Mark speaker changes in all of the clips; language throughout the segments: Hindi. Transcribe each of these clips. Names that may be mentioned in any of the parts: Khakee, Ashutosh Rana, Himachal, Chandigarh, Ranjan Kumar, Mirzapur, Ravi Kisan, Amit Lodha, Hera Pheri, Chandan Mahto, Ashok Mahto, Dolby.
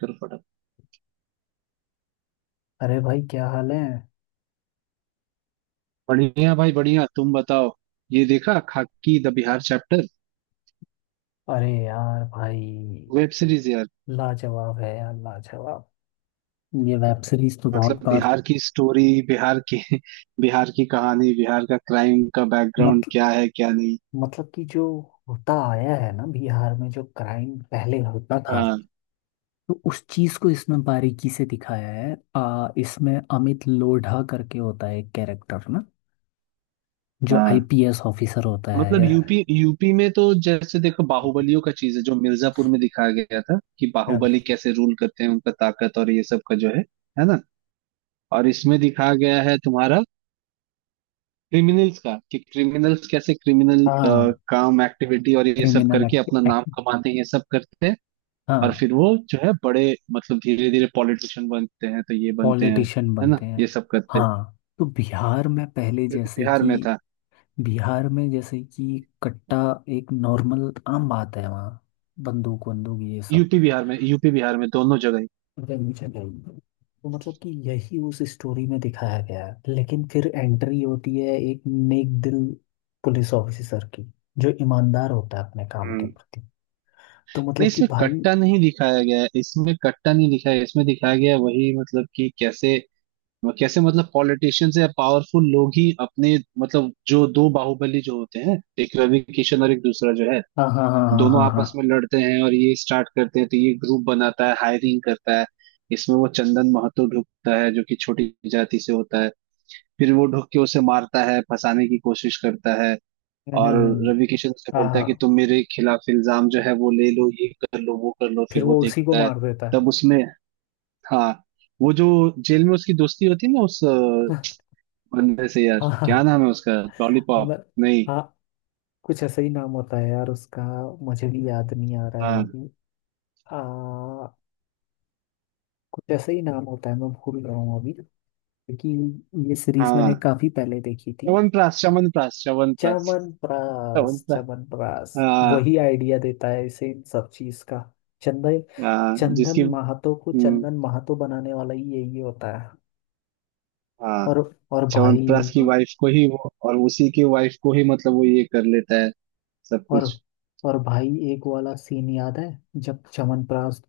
Speaker 1: करो फटाफट।
Speaker 2: अरे भाई क्या हाल है।
Speaker 1: बढ़िया भाई बढ़िया, तुम बताओ। ये देखा खाकी द बिहार चैप्टर
Speaker 2: अरे यार भाई,
Speaker 1: वेब सीरीज यार।
Speaker 2: लाजवाब है यार, लाजवाब। ये वेब सीरीज तो
Speaker 1: मतलब
Speaker 2: बहुत बार।
Speaker 1: बिहार की स्टोरी बिहार की बिहार की कहानी, बिहार का क्राइम का बैकग्राउंड
Speaker 2: मत,
Speaker 1: क्या है क्या नहीं।
Speaker 2: मतलब कि जो होता आया है ना, बिहार में जो क्राइम पहले होता था,
Speaker 1: हाँ।
Speaker 2: तो उस चीज को इसमें बारीकी से दिखाया है। इसमें अमित लोढ़ा करके होता है एक कैरेक्टर ना, जो
Speaker 1: हाँ,
Speaker 2: आईपीएस ऑफिसर होता है
Speaker 1: मतलब
Speaker 2: यार।
Speaker 1: यूपी यूपी में तो जैसे देखो बाहुबलियों का चीज है, जो मिर्जापुर में दिखाया गया था कि बाहुबली कैसे रूल करते हैं, उनका ताकत और ये सब का जो है ना। और इसमें दिखाया गया है तुम्हारा क्रिमिनल्स का, कि क्रिमिनल्स कैसे क्रिमिनल
Speaker 2: हाँ,
Speaker 1: काम एक्टिविटी और ये सब
Speaker 2: क्रिमिनल
Speaker 1: करके अपना नाम
Speaker 2: एक्ट।
Speaker 1: कमाते हैं, ये सब करते हैं। और
Speaker 2: हाँ,
Speaker 1: फिर वो जो है बड़े, मतलब धीरे धीरे पॉलिटिशियन बनते हैं, तो ये बनते हैं,
Speaker 2: पॉलिटिशियन
Speaker 1: है ना,
Speaker 2: बनते हैं।
Speaker 1: ये सब करते हैं,
Speaker 2: हाँ, तो बिहार में पहले
Speaker 1: जो कि
Speaker 2: जैसे
Speaker 1: बिहार
Speaker 2: कि
Speaker 1: में था।
Speaker 2: बिहार में जैसे कि कट्टा एक नॉर्मल आम बात है वहाँ। बंदूक वंदूक ये सब
Speaker 1: यूपी बिहार में, यूपी बिहार में दोनों जगह ही।
Speaker 2: गन चलाई। तो मतलब कि यही उस स्टोरी में दिखाया गया है, लेकिन फिर एंट्री होती है एक नेक दिल पुलिस ऑफिसर की, जो ईमानदार होता है अपने काम के
Speaker 1: हम्म।
Speaker 2: प्रति। तो
Speaker 1: नहीं,
Speaker 2: मतलब कि
Speaker 1: इसमें
Speaker 2: भाई,
Speaker 1: कट्टा नहीं दिखाया गया है, इसमें कट्टा नहीं दिखाया, इसमें दिखाया गया है वही, मतलब कि कैसे, कैसे मतलब पॉलिटिशियंस या पावरफुल लोग ही अपने, मतलब जो दो बाहुबली जो होते हैं, एक रवि किशन और एक दूसरा जो है,
Speaker 2: हाँ हाँ हाँ हाँ
Speaker 1: दोनों
Speaker 2: हाँ हाँ।
Speaker 1: आपस में लड़ते हैं और ये स्टार्ट करते हैं, तो ये ग्रुप बनाता है, हायरिंग करता है। इसमें वो चंदन महतो ढुकता है, जो कि छोटी जाति से होता है। फिर वो ढुक के उसे मारता है, फंसाने की कोशिश करता है।
Speaker 2: हम्म,
Speaker 1: और
Speaker 2: हम्म, हम्म,
Speaker 1: रवि किशन उसे
Speaker 2: हाँ
Speaker 1: बोलता है कि
Speaker 2: हाँ,
Speaker 1: तुम मेरे खिलाफ इल्जाम जो है वो ले लो, ये कर लो वो कर लो, फिर
Speaker 2: फिर
Speaker 1: वो
Speaker 2: वो उसी को
Speaker 1: देखता है।
Speaker 2: मार देता
Speaker 1: तब
Speaker 2: है।
Speaker 1: उसमें, हाँ, वो जो जेल में उसकी दोस्ती होती है ना उस बंदे से, यार
Speaker 2: हाँ
Speaker 1: क्या
Speaker 2: हाँ।
Speaker 1: नाम है उसका? लॉलीपॉप?
Speaker 2: म-
Speaker 1: नहीं।
Speaker 2: हाँ, कुछ ऐसा ही नाम होता है यार उसका, मुझे भी याद नहीं आ रहा
Speaker 1: हाँ
Speaker 2: है। आ, कुछ ऐसा ही नाम होता है, मैं भूल रहा हूँ अभी, क्योंकि ये सीरीज
Speaker 1: हाँ,
Speaker 2: मैंने काफी पहले देखी थी।
Speaker 1: च्यवनप्राश च्यवनप्राश च्यवनप्राश,
Speaker 2: च्यवनप्राश
Speaker 1: च्यवनप्राश।
Speaker 2: च्यवनप्राश,
Speaker 1: हाँ
Speaker 2: वही आइडिया देता है इसे इन सब चीज का। चंदन,
Speaker 1: हाँ, जिसकी,
Speaker 2: चंदन महातो को
Speaker 1: हम्म,
Speaker 2: चंदन महातो बनाने वाला ही यही होता है।
Speaker 1: हाँ
Speaker 2: और और भाई,
Speaker 1: च्यवनप्राश की वाइफ को ही वो, और उसी की वाइफ को ही मतलब वो ये कर लेता है सब
Speaker 2: और
Speaker 1: कुछ।
Speaker 2: और भाई, एक वाला सीन याद है, जब चमनप्रास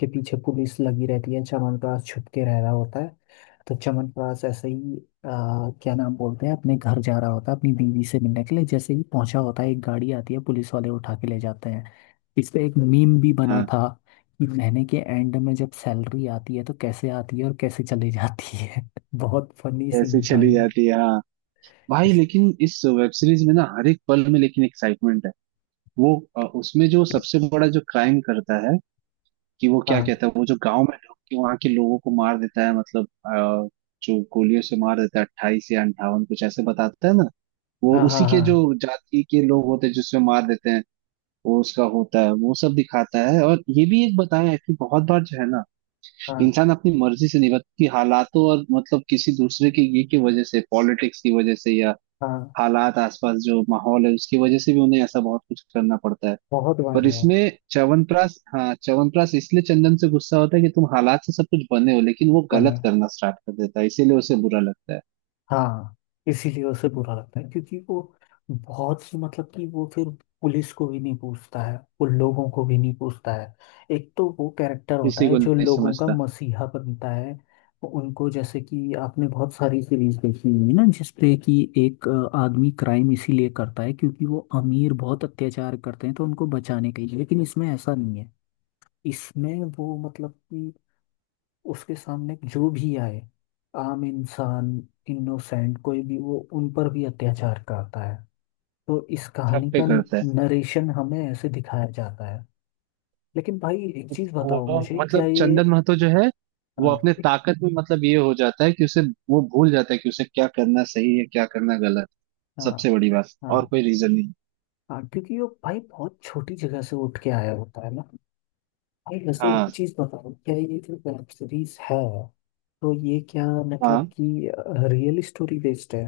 Speaker 2: के पीछे पुलिस लगी रहती है, चमनप्रास छुप के रह रहा होता है, तो चमनप्रास ऐसे ही क्या नाम बोलते हैं, अपने घर जा रहा होता है अपनी बीवी से मिलने के लिए, जैसे ही पहुंचा होता है एक गाड़ी आती है, पुलिस वाले उठा के ले जाते हैं। इस पे एक मीम भी बना
Speaker 1: हाँ,
Speaker 2: था कि महीने के एंड में जब सैलरी आती है तो कैसे आती है और कैसे चली जाती है। बहुत फनी
Speaker 1: ऐसे
Speaker 2: सीन था
Speaker 1: चली
Speaker 2: ये।
Speaker 1: जाती है, हाँ। भाई,
Speaker 2: इस,
Speaker 1: लेकिन इस वेब सीरीज में ना हर एक पल में लेकिन एक्साइटमेंट है। वो उसमें जो सबसे बड़ा जो क्राइम करता है, कि वो क्या
Speaker 2: हाँ
Speaker 1: कहता है, वो जो गांव में ढुक के वहां के लोगों को मार देता है, मतलब जो गोलियों से मार देता है, 28 या 58 कुछ ऐसे बताता है ना। वो
Speaker 2: हाँ
Speaker 1: उसी
Speaker 2: हाँ
Speaker 1: के जो
Speaker 2: हाँ
Speaker 1: जाति के लोग होते हैं, जिसमें मार देते हैं। वो उसका होता है, वो सब दिखाता है। और ये भी एक बताया है कि बहुत बार जो है ना,
Speaker 2: हाँ
Speaker 1: इंसान अपनी मर्जी से नहीं, बल्कि हालातों, और मतलब किसी दूसरे के ये की वजह से, पॉलिटिक्स की वजह से, या
Speaker 2: हाँ।
Speaker 1: हालात, आसपास जो माहौल है उसकी वजह से भी उन्हें ऐसा बहुत कुछ करना पड़ता है।
Speaker 2: बहुत बार
Speaker 1: पर
Speaker 2: यार,
Speaker 1: इसमें च्यवनप्राश, हाँ, च्यवनप्राश इसलिए चंदन से गुस्सा होता है कि तुम हालात से सब कुछ बने हो, लेकिन वो
Speaker 2: बने।
Speaker 1: गलत करना स्टार्ट कर देता है, इसीलिए उसे बुरा लगता है।
Speaker 2: हाँ, इसीलिए उसे बुरा लगता है, क्योंकि वो बहुत सी मतलब कि वो फिर पुलिस को भी नहीं पूछता है, वो लोगों को भी नहीं पूछता है। एक तो वो कैरेक्टर होता
Speaker 1: किसी
Speaker 2: है
Speaker 1: को
Speaker 2: जो
Speaker 1: नहीं
Speaker 2: लोगों का
Speaker 1: समझता,
Speaker 2: मसीहा बनता है, वो उनको जैसे कि आपने बहुत सारी सीरीज देखी होंगी ना, जिसपे कि एक आदमी क्राइम इसीलिए करता है क्योंकि वो अमीर बहुत अत्याचार करते हैं तो उनको बचाने के लिए, लेकिन इसमें ऐसा नहीं है। इसमें वो मतलब कि उसके सामने जो भी आए, आम इंसान, इनोसेंट, कोई भी, वो उन पर भी अत्याचार करता है। तो इस
Speaker 1: सब
Speaker 2: कहानी
Speaker 1: पे
Speaker 2: का
Speaker 1: करता है।
Speaker 2: नरेशन हमें ऐसे दिखाया जाता है। लेकिन भाई एक चीज बताओ
Speaker 1: वो
Speaker 2: मुझे, क्या
Speaker 1: मतलब
Speaker 2: ये,
Speaker 1: चंदन महतो जो है, वो
Speaker 2: हाँ
Speaker 1: अपने ताकत में मतलब ये हो जाता है कि उसे, वो भूल जाता है कि उसे क्या करना सही है क्या करना गलत।
Speaker 2: हाँ
Speaker 1: सबसे बड़ी बात, और
Speaker 2: हाँ
Speaker 1: कोई रीजन नहीं।
Speaker 2: हाँ, क्योंकि वो भाई बहुत छोटी जगह से उठ के आया होता है ना। भाई वैसे एक
Speaker 1: हाँ
Speaker 2: चीज बताओ, क्या ये जो वेब सीरीज है, तो ये क्या
Speaker 1: हाँ।
Speaker 2: मतलब कि रियल स्टोरी बेस्ड है?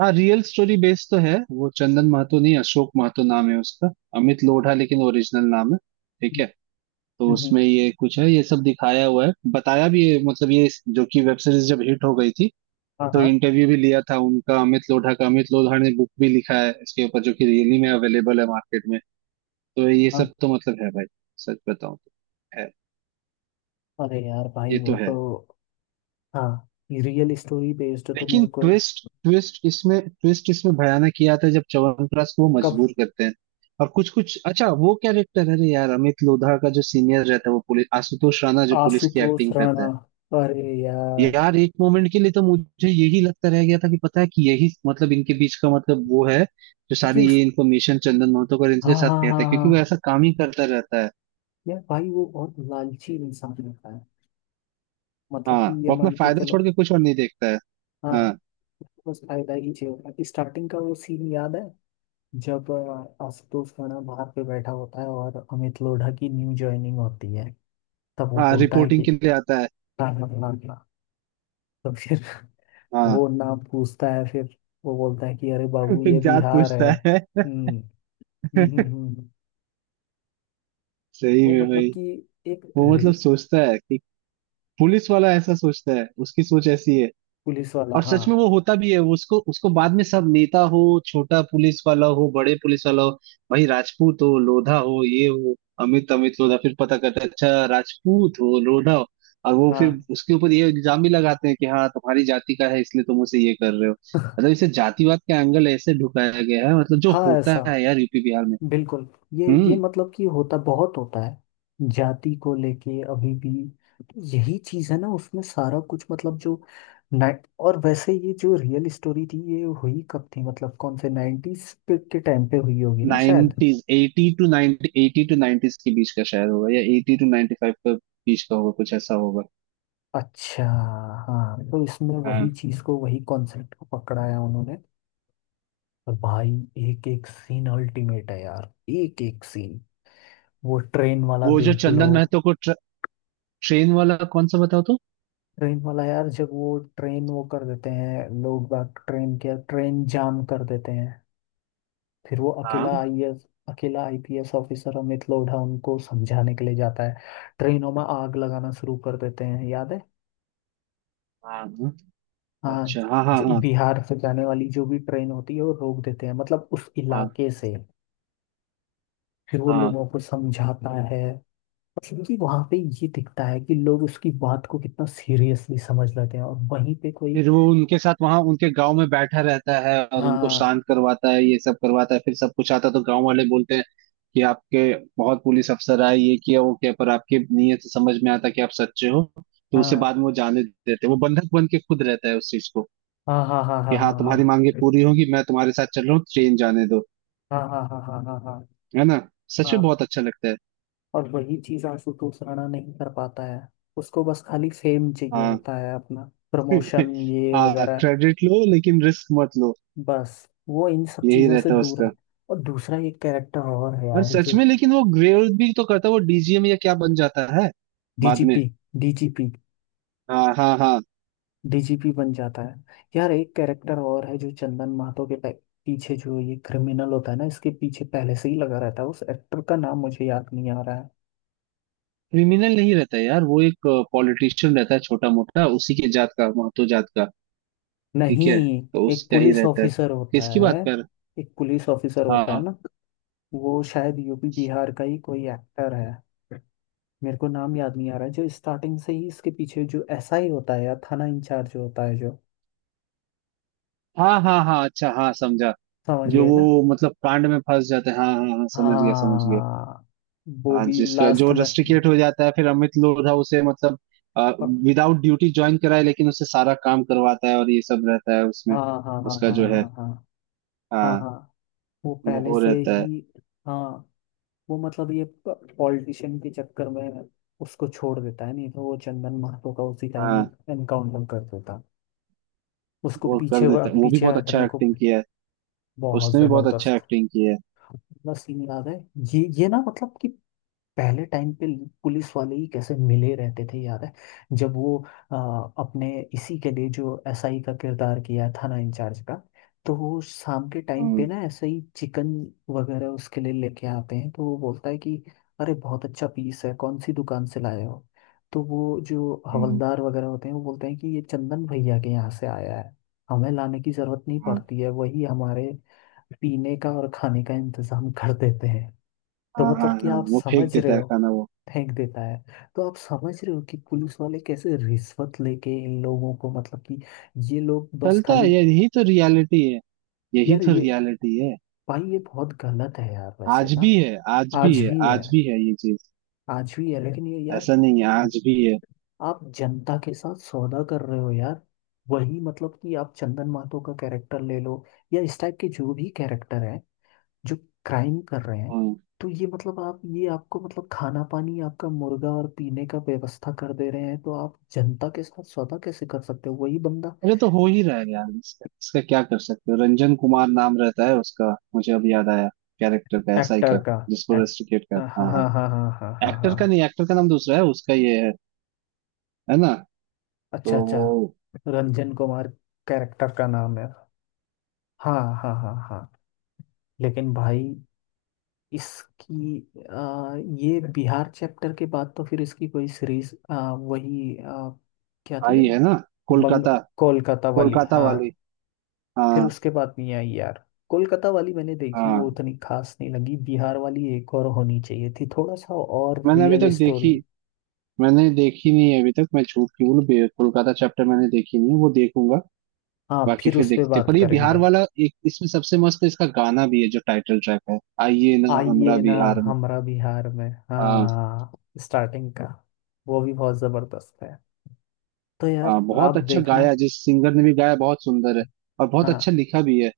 Speaker 1: हाँ रियल स्टोरी बेस्ड तो है। वो चंदन महतो नहीं, अशोक महतो नाम है उसका। अमित लोढ़ा लेकिन ओरिजिनल नाम है। ठीक
Speaker 2: हम्म,
Speaker 1: है, तो
Speaker 2: हम्म,
Speaker 1: उसमें ये कुछ है, ये सब दिखाया हुआ है, बताया भी है मतलब ये, जो कि वेब सीरीज जब हिट हो गई थी,
Speaker 2: हाँ
Speaker 1: तो
Speaker 2: हाँ
Speaker 1: इंटरव्यू भी लिया था उनका अमित लोढ़ा का, अमित लोढ़ा ने बुक भी लिखा है इसके ऊपर, जो कि रियली में अवेलेबल है मार्केट में। तो ये
Speaker 2: हाँ।
Speaker 1: सब तो मतलब है भाई, सच बताऊं तो है,
Speaker 2: अरे यार भाई
Speaker 1: ये तो
Speaker 2: वो
Speaker 1: है।
Speaker 2: तो, हाँ, रियल स्टोरी बेस्ड तो
Speaker 1: लेकिन
Speaker 2: मेरे को ये-,
Speaker 1: ट्विस्ट, ट्विस्ट इसमें ट्विस्ट, इसमें भयानक ये आता है जब च्यवनप्राश को वो
Speaker 2: कब?
Speaker 1: मजबूर करते हैं। और कुछ कुछ अच्छा वो कैरेक्टर है रे यार अमित लोढ़ा का, जो सीनियर रहता है वो पुलिस, आशुतोष राणा जो पुलिस की
Speaker 2: आशुतोष
Speaker 1: एक्टिंग करता
Speaker 2: राणा,
Speaker 1: है।
Speaker 2: अरे यार,
Speaker 1: यार एक मोमेंट के लिए तो मुझे यही लगता रह गया था कि पता है कि यही, मतलब इनके बीच का मतलब वो है, जो
Speaker 2: क्योंकि
Speaker 1: सारी
Speaker 2: उस,
Speaker 1: ये इन्फॉर्मेशन चंदन महतो का
Speaker 2: हाँ
Speaker 1: इनके साथ
Speaker 2: हाँ हाँ
Speaker 1: कहता है, क्योंकि वो
Speaker 2: हाँ।
Speaker 1: ऐसा काम ही करता रहता है।
Speaker 2: यार भाई वो बहुत लालची इंसान होता है, मतलब
Speaker 1: हाँ
Speaker 2: कि ये
Speaker 1: वो अपना
Speaker 2: मान के
Speaker 1: फायदा छोड़
Speaker 2: चलो।
Speaker 1: के कुछ और नहीं देखता है।
Speaker 2: हाँ,
Speaker 1: हाँ।
Speaker 2: उसको बस फायदा ही चाहिए होता है। स्टार्टिंग का वो सीन याद है, जब आशुतोष राणा बाहर पे बैठा होता है और अमित लोढ़ा की न्यू ज्वाइनिंग होती है, तब वो
Speaker 1: हाँ
Speaker 2: बोलता है
Speaker 1: रिपोर्टिंग
Speaker 2: कि
Speaker 1: के लिए आता है।
Speaker 2: हाँ हाँ हाँ हाँ। तो फिर
Speaker 1: हाँ,
Speaker 2: वो नाम पूछता है, फिर वो बोलता है कि अरे बाबू
Speaker 1: फिर
Speaker 2: ये
Speaker 1: जात
Speaker 2: बिहार है।
Speaker 1: पूछता है।
Speaker 2: हम्म, हम्म।
Speaker 1: सही
Speaker 2: वो
Speaker 1: में
Speaker 2: मतलब
Speaker 1: भाई,
Speaker 2: कि, एक
Speaker 1: वो मतलब सोचता है कि, पुलिस वाला ऐसा सोचता है, उसकी सोच ऐसी है।
Speaker 2: पुलिस वाला,
Speaker 1: और
Speaker 2: हाँ
Speaker 1: सच में वो होता भी है, उसको उसको बाद में सब, नेता हो, छोटा पुलिस वाला हो, बड़े पुलिस वाला हो, भाई राजपूत हो लोधा हो ये हो। अमित अमित लोधा फिर पता करता है, अच्छा राजपूत हो लोधा हो। और वो फिर
Speaker 2: हाँ।
Speaker 1: उसके ऊपर ये इल्जाम भी लगाते हैं कि हाँ तुम्हारी जाति का है, इसलिए तुम उसे ये कर रहे हो। मतलब इसे जातिवाद का एंगल ऐसे ढुकाया गया है, मतलब जो
Speaker 2: हाँ ऐसा,
Speaker 1: होता है यार यूपी बिहार में।
Speaker 2: बिल्कुल। ये
Speaker 1: हम्म।
Speaker 2: मतलब कि होता बहुत होता है जाति को लेके अभी भी। तो यही चीज है ना उसमें, सारा कुछ मतलब जो, नाइट। और वैसे ये जो रियल स्टोरी थी ये हुई कब थी, मतलब कौन से नाइन्टीज के टाइम पे हुई होगी ना शायद।
Speaker 1: नाइनटीज 82 90 82 नाइनटीज के बीच का शायद होगा, या 82-95 के बीच का होगा, कुछ ऐसा होगा।
Speaker 2: अच्छा, हाँ, तो इसमें
Speaker 1: हाँ।
Speaker 2: वही चीज को वही कॉन्सेप्ट को पकड़ाया उन्होंने। और भाई एक एक सीन अल्टीमेट है यार, एक एक सीन। वो ट्रेन वाला
Speaker 1: वो जो
Speaker 2: देख लो।
Speaker 1: चंदन महतो को ट्रेन वाला कौन सा बताओ तो?
Speaker 2: ट्रेन वाला यार, जब वो ट्रेन वो कर देते हैं, लोग बाग ट्रेन के ट्रेन जाम कर देते हैं, फिर वो
Speaker 1: हाँ
Speaker 2: अकेला आईएएस, अकेला आईपीएस ऑफिसर अमित लोढ़ा उनको समझाने के लिए जाता है। ट्रेनों में आग लगाना शुरू कर देते हैं, याद है?
Speaker 1: हाँ हाँ,
Speaker 2: हाँ,
Speaker 1: अच्छा हाँ हाँ हाँ
Speaker 2: बिहार से जाने वाली जो भी ट्रेन होती है वो रोक देते हैं, मतलब उस
Speaker 1: हाँ
Speaker 2: इलाके से। फिर वो
Speaker 1: हाँ।
Speaker 2: लोगों को समझाता है, क्योंकि वहां पे ये दिखता है कि लोग उसकी बात को कितना सीरियसली समझ लेते हैं, और वहीं पे कोई,
Speaker 1: फिर वो उनके साथ वहां उनके गांव में बैठा रहता है और उनको
Speaker 2: हाँ
Speaker 1: शांत करवाता है, ये सब करवाता है, फिर सब कुछ आता है तो गांव वाले बोलते हैं कि आपके, बहुत पुलिस अफसर आए ये किया वो किया, पर आपकी नीयत से समझ में आता कि आप सच्चे हो। तो उसे
Speaker 2: हाँ
Speaker 1: बाद में वो जाने देते हैं। वो बंधक बन के खुद रहता है उस चीज को,
Speaker 2: हाँ हाँ हाँ
Speaker 1: कि हाँ
Speaker 2: हाँ
Speaker 1: तुम्हारी मांगे पूरी होगी, मैं तुम्हारे साथ चल रहा हूँ, ट्रेन जाने दो,
Speaker 2: हाँ हाँ, हाँ हाँ हाँ हाँ हाँ
Speaker 1: है ना। सच
Speaker 2: हाँ
Speaker 1: में
Speaker 2: हाँ।
Speaker 1: बहुत अच्छा लगता है।
Speaker 2: और वही चीज आशुतोष राणा नहीं कर पाता है। उसको बस खाली फेम चाहिए
Speaker 1: हाँ।
Speaker 2: होता है अपना, प्रमोशन ये
Speaker 1: हाँ
Speaker 2: वगैरह।
Speaker 1: क्रेडिट लो लेकिन रिस्क मत लो,
Speaker 2: बस वो इन सब
Speaker 1: यही
Speaker 2: चीजों से
Speaker 1: रहता है
Speaker 2: दूर है।
Speaker 1: उसका।
Speaker 2: और दूसरा एक कैरेक्टर और है
Speaker 1: और
Speaker 2: यार,
Speaker 1: सच
Speaker 2: जो,
Speaker 1: में लेकिन वो ग्रेव भी तो करता है, वो डीजीएम या क्या बन जाता है बाद में।
Speaker 2: डीजीपी, डीजीपी,
Speaker 1: हाँ हाँ हाँ।
Speaker 2: डीजीपी बन जाता है। यार एक कैरेक्टर और है जो चंदन महतो के पीछे, जो ये क्रिमिनल होता है ना इसके पीछे पहले से ही लगा रहता है, उस एक्टर का नाम मुझे याद नहीं आ रहा है।
Speaker 1: क्रिमिनल नहीं रहता है यार, वो एक पॉलिटिशियन रहता है छोटा मोटा, उसी के जात का, महतो जात का। ठीक है,
Speaker 2: नहीं,
Speaker 1: तो
Speaker 2: एक
Speaker 1: उसका ही
Speaker 2: पुलिस
Speaker 1: रहता है।
Speaker 2: ऑफिसर होता
Speaker 1: किसकी
Speaker 2: है,
Speaker 1: बात कर?
Speaker 2: एक पुलिस ऑफिसर होता है
Speaker 1: हाँ
Speaker 2: ना, वो शायद यूपी बिहार का ही कोई एक्टर है, मेरे को नाम याद नहीं आ रहा है, जो स्टार्टिंग से ही इसके पीछे जो एसआई होता है या थाना इंचार्ज होता है जो,
Speaker 1: हाँ हाँ हाँ, अच्छा हाँ समझा,
Speaker 2: समझ
Speaker 1: जो
Speaker 2: गए ना?
Speaker 1: वो मतलब कांड में फंस जाते हैं, हाँ हाँ हाँ समझ गया समझ गया।
Speaker 2: हाँ, वो
Speaker 1: हाँ
Speaker 2: भी
Speaker 1: जिसका जो
Speaker 2: लास्ट में,
Speaker 1: रस्टिकेट हो जाता है, फिर अमित लोढ़ा उसे मतलब
Speaker 2: हाँ
Speaker 1: विदाउट ड्यूटी ज्वाइन कराए, लेकिन उसे सारा काम करवाता है और ये सब रहता है
Speaker 2: हाँ
Speaker 1: उसमें,
Speaker 2: हाँ हाँ
Speaker 1: उसका
Speaker 2: हाँ
Speaker 1: जो है,
Speaker 2: हाँ हाँ हाँ
Speaker 1: हाँ
Speaker 2: हाँ, वो पहले
Speaker 1: वो
Speaker 2: से
Speaker 1: रहता है।
Speaker 2: ही, हाँ, वो मतलब ये पॉलिटिशियन के चक्कर में उसको छोड़ देता है, नहीं तो वो चंदन महतो का उसी टाइम
Speaker 1: हाँ
Speaker 2: एनकाउंटर कर देता। उसको
Speaker 1: वो कर
Speaker 2: पीछे,
Speaker 1: देता है, वो भी
Speaker 2: पीछे
Speaker 1: बहुत अच्छा
Speaker 2: हटने को।
Speaker 1: एक्टिंग किया है,
Speaker 2: बहुत
Speaker 1: उसने भी बहुत अच्छा
Speaker 2: जबरदस्त।
Speaker 1: एक्टिंग किया है।
Speaker 2: बस सीन याद है, ये ना मतलब कि, पहले टाइम पे पुलिस वाले ही कैसे मिले रहते थे, याद है, जब वो, अ, अपने इसी के लिए जो एसआई का किरदार किया थाना इंचार्ज का, तो वो शाम के टाइम पे
Speaker 1: हम्म।
Speaker 2: ना ऐसे ही चिकन वगैरह उसके लिए लेके आते हैं, तो वो बोलता है कि अरे बहुत अच्छा पीस है, कौन सी दुकान से लाए हो? तो वो जो हवलदार वगैरह होते हैं वो बोलते हैं कि ये चंदन भैया के यहाँ से आया है, हमें लाने की जरूरत नहीं पड़ती है, वही हमारे पीने का और खाने का इंतजाम कर देते हैं।
Speaker 1: हाँ
Speaker 2: तो
Speaker 1: हाँ
Speaker 2: मतलब कि
Speaker 1: हाँ
Speaker 2: आप
Speaker 1: वो फेंक
Speaker 2: समझ
Speaker 1: देता
Speaker 2: रहे
Speaker 1: है
Speaker 2: हो,
Speaker 1: खाना वो।
Speaker 2: फेंक देता है। तो आप समझ रहे हो कि पुलिस वाले कैसे रिश्वत लेके इन लोगों को, मतलब कि ये लोग बस
Speaker 1: चलता है,
Speaker 2: खाली,
Speaker 1: यही तो रियलिटी है, यही
Speaker 2: यार
Speaker 1: तो
Speaker 2: ये
Speaker 1: रियलिटी है।
Speaker 2: भाई, ये बहुत गलत है यार वैसे
Speaker 1: आज
Speaker 2: ना।
Speaker 1: भी है, आज भी
Speaker 2: आज
Speaker 1: है,
Speaker 2: भी है,
Speaker 1: आज भी है ये चीज,
Speaker 2: आज भी है, लेकिन ये यार,
Speaker 1: ऐसा नहीं है, आज भी है।
Speaker 2: आप जनता के साथ सौदा कर रहे हो यार। वही मतलब कि आप चंदन माथुर का कैरेक्टर ले लो, या इस टाइप के जो भी कैरेक्टर है, जो क्राइम कर रहे हैं,
Speaker 1: हम्म।
Speaker 2: तो ये मतलब आप ये, आपको मतलब खाना पानी, आपका मुर्गा और पीने का व्यवस्था कर दे रहे हैं, तो आप जनता के साथ सौदा कैसे कर सकते हो? वही बंदा,
Speaker 1: अरे तो हो ही रहा है यार, इसका इसका क्या कर सकते हो? रंजन कुमार नाम रहता है उसका, मुझे अब याद आया, कैरेक्टर का, एसआई
Speaker 2: एक्टर
Speaker 1: का,
Speaker 2: का,
Speaker 1: जिसको
Speaker 2: एक्ट,
Speaker 1: रेस्ट्रिकेट कर,
Speaker 2: हाँ हाँ
Speaker 1: हाँ,
Speaker 2: हाँ हाँ हाँ हाँ हाँ
Speaker 1: एक्टर का
Speaker 2: हाँ।
Speaker 1: नहीं, एक्टर का नाम दूसरा है, उसका ये है ना, तो
Speaker 2: अच्छा
Speaker 1: वो।
Speaker 2: अच्छा, रंजन कुमार कैरेक्टर का नाम है। हाँ हाँ हाँ हाँ। लेकिन भाई, इसकी, आ, ये बिहार चैप्टर के बाद तो फिर इसकी कोई सीरीज, वही, क्या थी
Speaker 1: आई है
Speaker 2: वो?
Speaker 1: ना,
Speaker 2: बंग,
Speaker 1: कोलकाता,
Speaker 2: कोलकाता वाली
Speaker 1: कोलकाता वाली,
Speaker 2: हाँ। फिर
Speaker 1: हाँ,
Speaker 2: उसके बाद मियां यार, कोलकाता वाली मैंने देखी, वो
Speaker 1: हाँ
Speaker 2: उतनी खास नहीं लगी, बिहार वाली एक और होनी चाहिए थी थोड़ा सा और,
Speaker 1: मैंने अभी
Speaker 2: रियल
Speaker 1: तक देखी,
Speaker 2: स्टोरी।
Speaker 1: मैंने देखी नहीं है अभी तक, मैं झूठ क्यों बोलूं बे- कोलकाता चैप्टर मैंने देखी नहीं है, वो देखूंगा।
Speaker 2: हाँ,
Speaker 1: बाकी
Speaker 2: फिर
Speaker 1: फिर
Speaker 2: उस पे
Speaker 1: देखते,
Speaker 2: बात
Speaker 1: पर ये बिहार
Speaker 2: करेंगे।
Speaker 1: वाला। एक इसमें सबसे मस्त इसका गाना भी है जो टाइटल ट्रैक है, आइए ना हमरा
Speaker 2: आइए ना
Speaker 1: बिहार में।
Speaker 2: हमारा बिहार में,
Speaker 1: हाँ।
Speaker 2: हाँ। स्टार्टिंग का, वो भी बहुत जबरदस्त है। तो यार
Speaker 1: हाँ बहुत
Speaker 2: आप
Speaker 1: अच्छा
Speaker 2: देखना।
Speaker 1: गाया, जिस सिंगर ने भी गाया बहुत सुंदर है, और बहुत अच्छा
Speaker 2: हाँ
Speaker 1: लिखा भी है।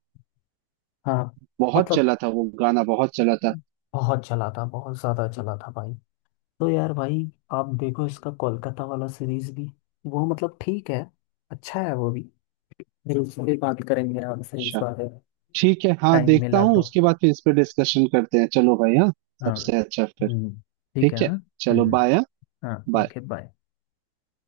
Speaker 2: हाँ
Speaker 1: बहुत
Speaker 2: मतलब,
Speaker 1: चला था वो गाना, बहुत चला था।
Speaker 2: बहुत चला था, बहुत ज्यादा चला था भाई। तो यार भाई, आप देखो इसका कोलकाता वाला सीरीज भी, वो मतलब ठीक है, अच्छा है वो भी। बिल्कुल, भी बात करेंगे आपसे इस
Speaker 1: अच्छा
Speaker 2: बारे में,
Speaker 1: ठीक है, हाँ
Speaker 2: टाइम
Speaker 1: देखता
Speaker 2: मिला
Speaker 1: हूँ,
Speaker 2: तो।
Speaker 1: उसके बाद फिर इस पे डिस्कशन करते हैं, चलो भाई हाँ,
Speaker 2: हाँ
Speaker 1: सबसे अच्छा, फिर
Speaker 2: ठीक है
Speaker 1: ठीक
Speaker 2: हाँ।
Speaker 1: है।
Speaker 2: हम्म
Speaker 1: चलो
Speaker 2: हम्म,
Speaker 1: बाय हाँ,
Speaker 2: हाँ
Speaker 1: बाय।
Speaker 2: Okay bye.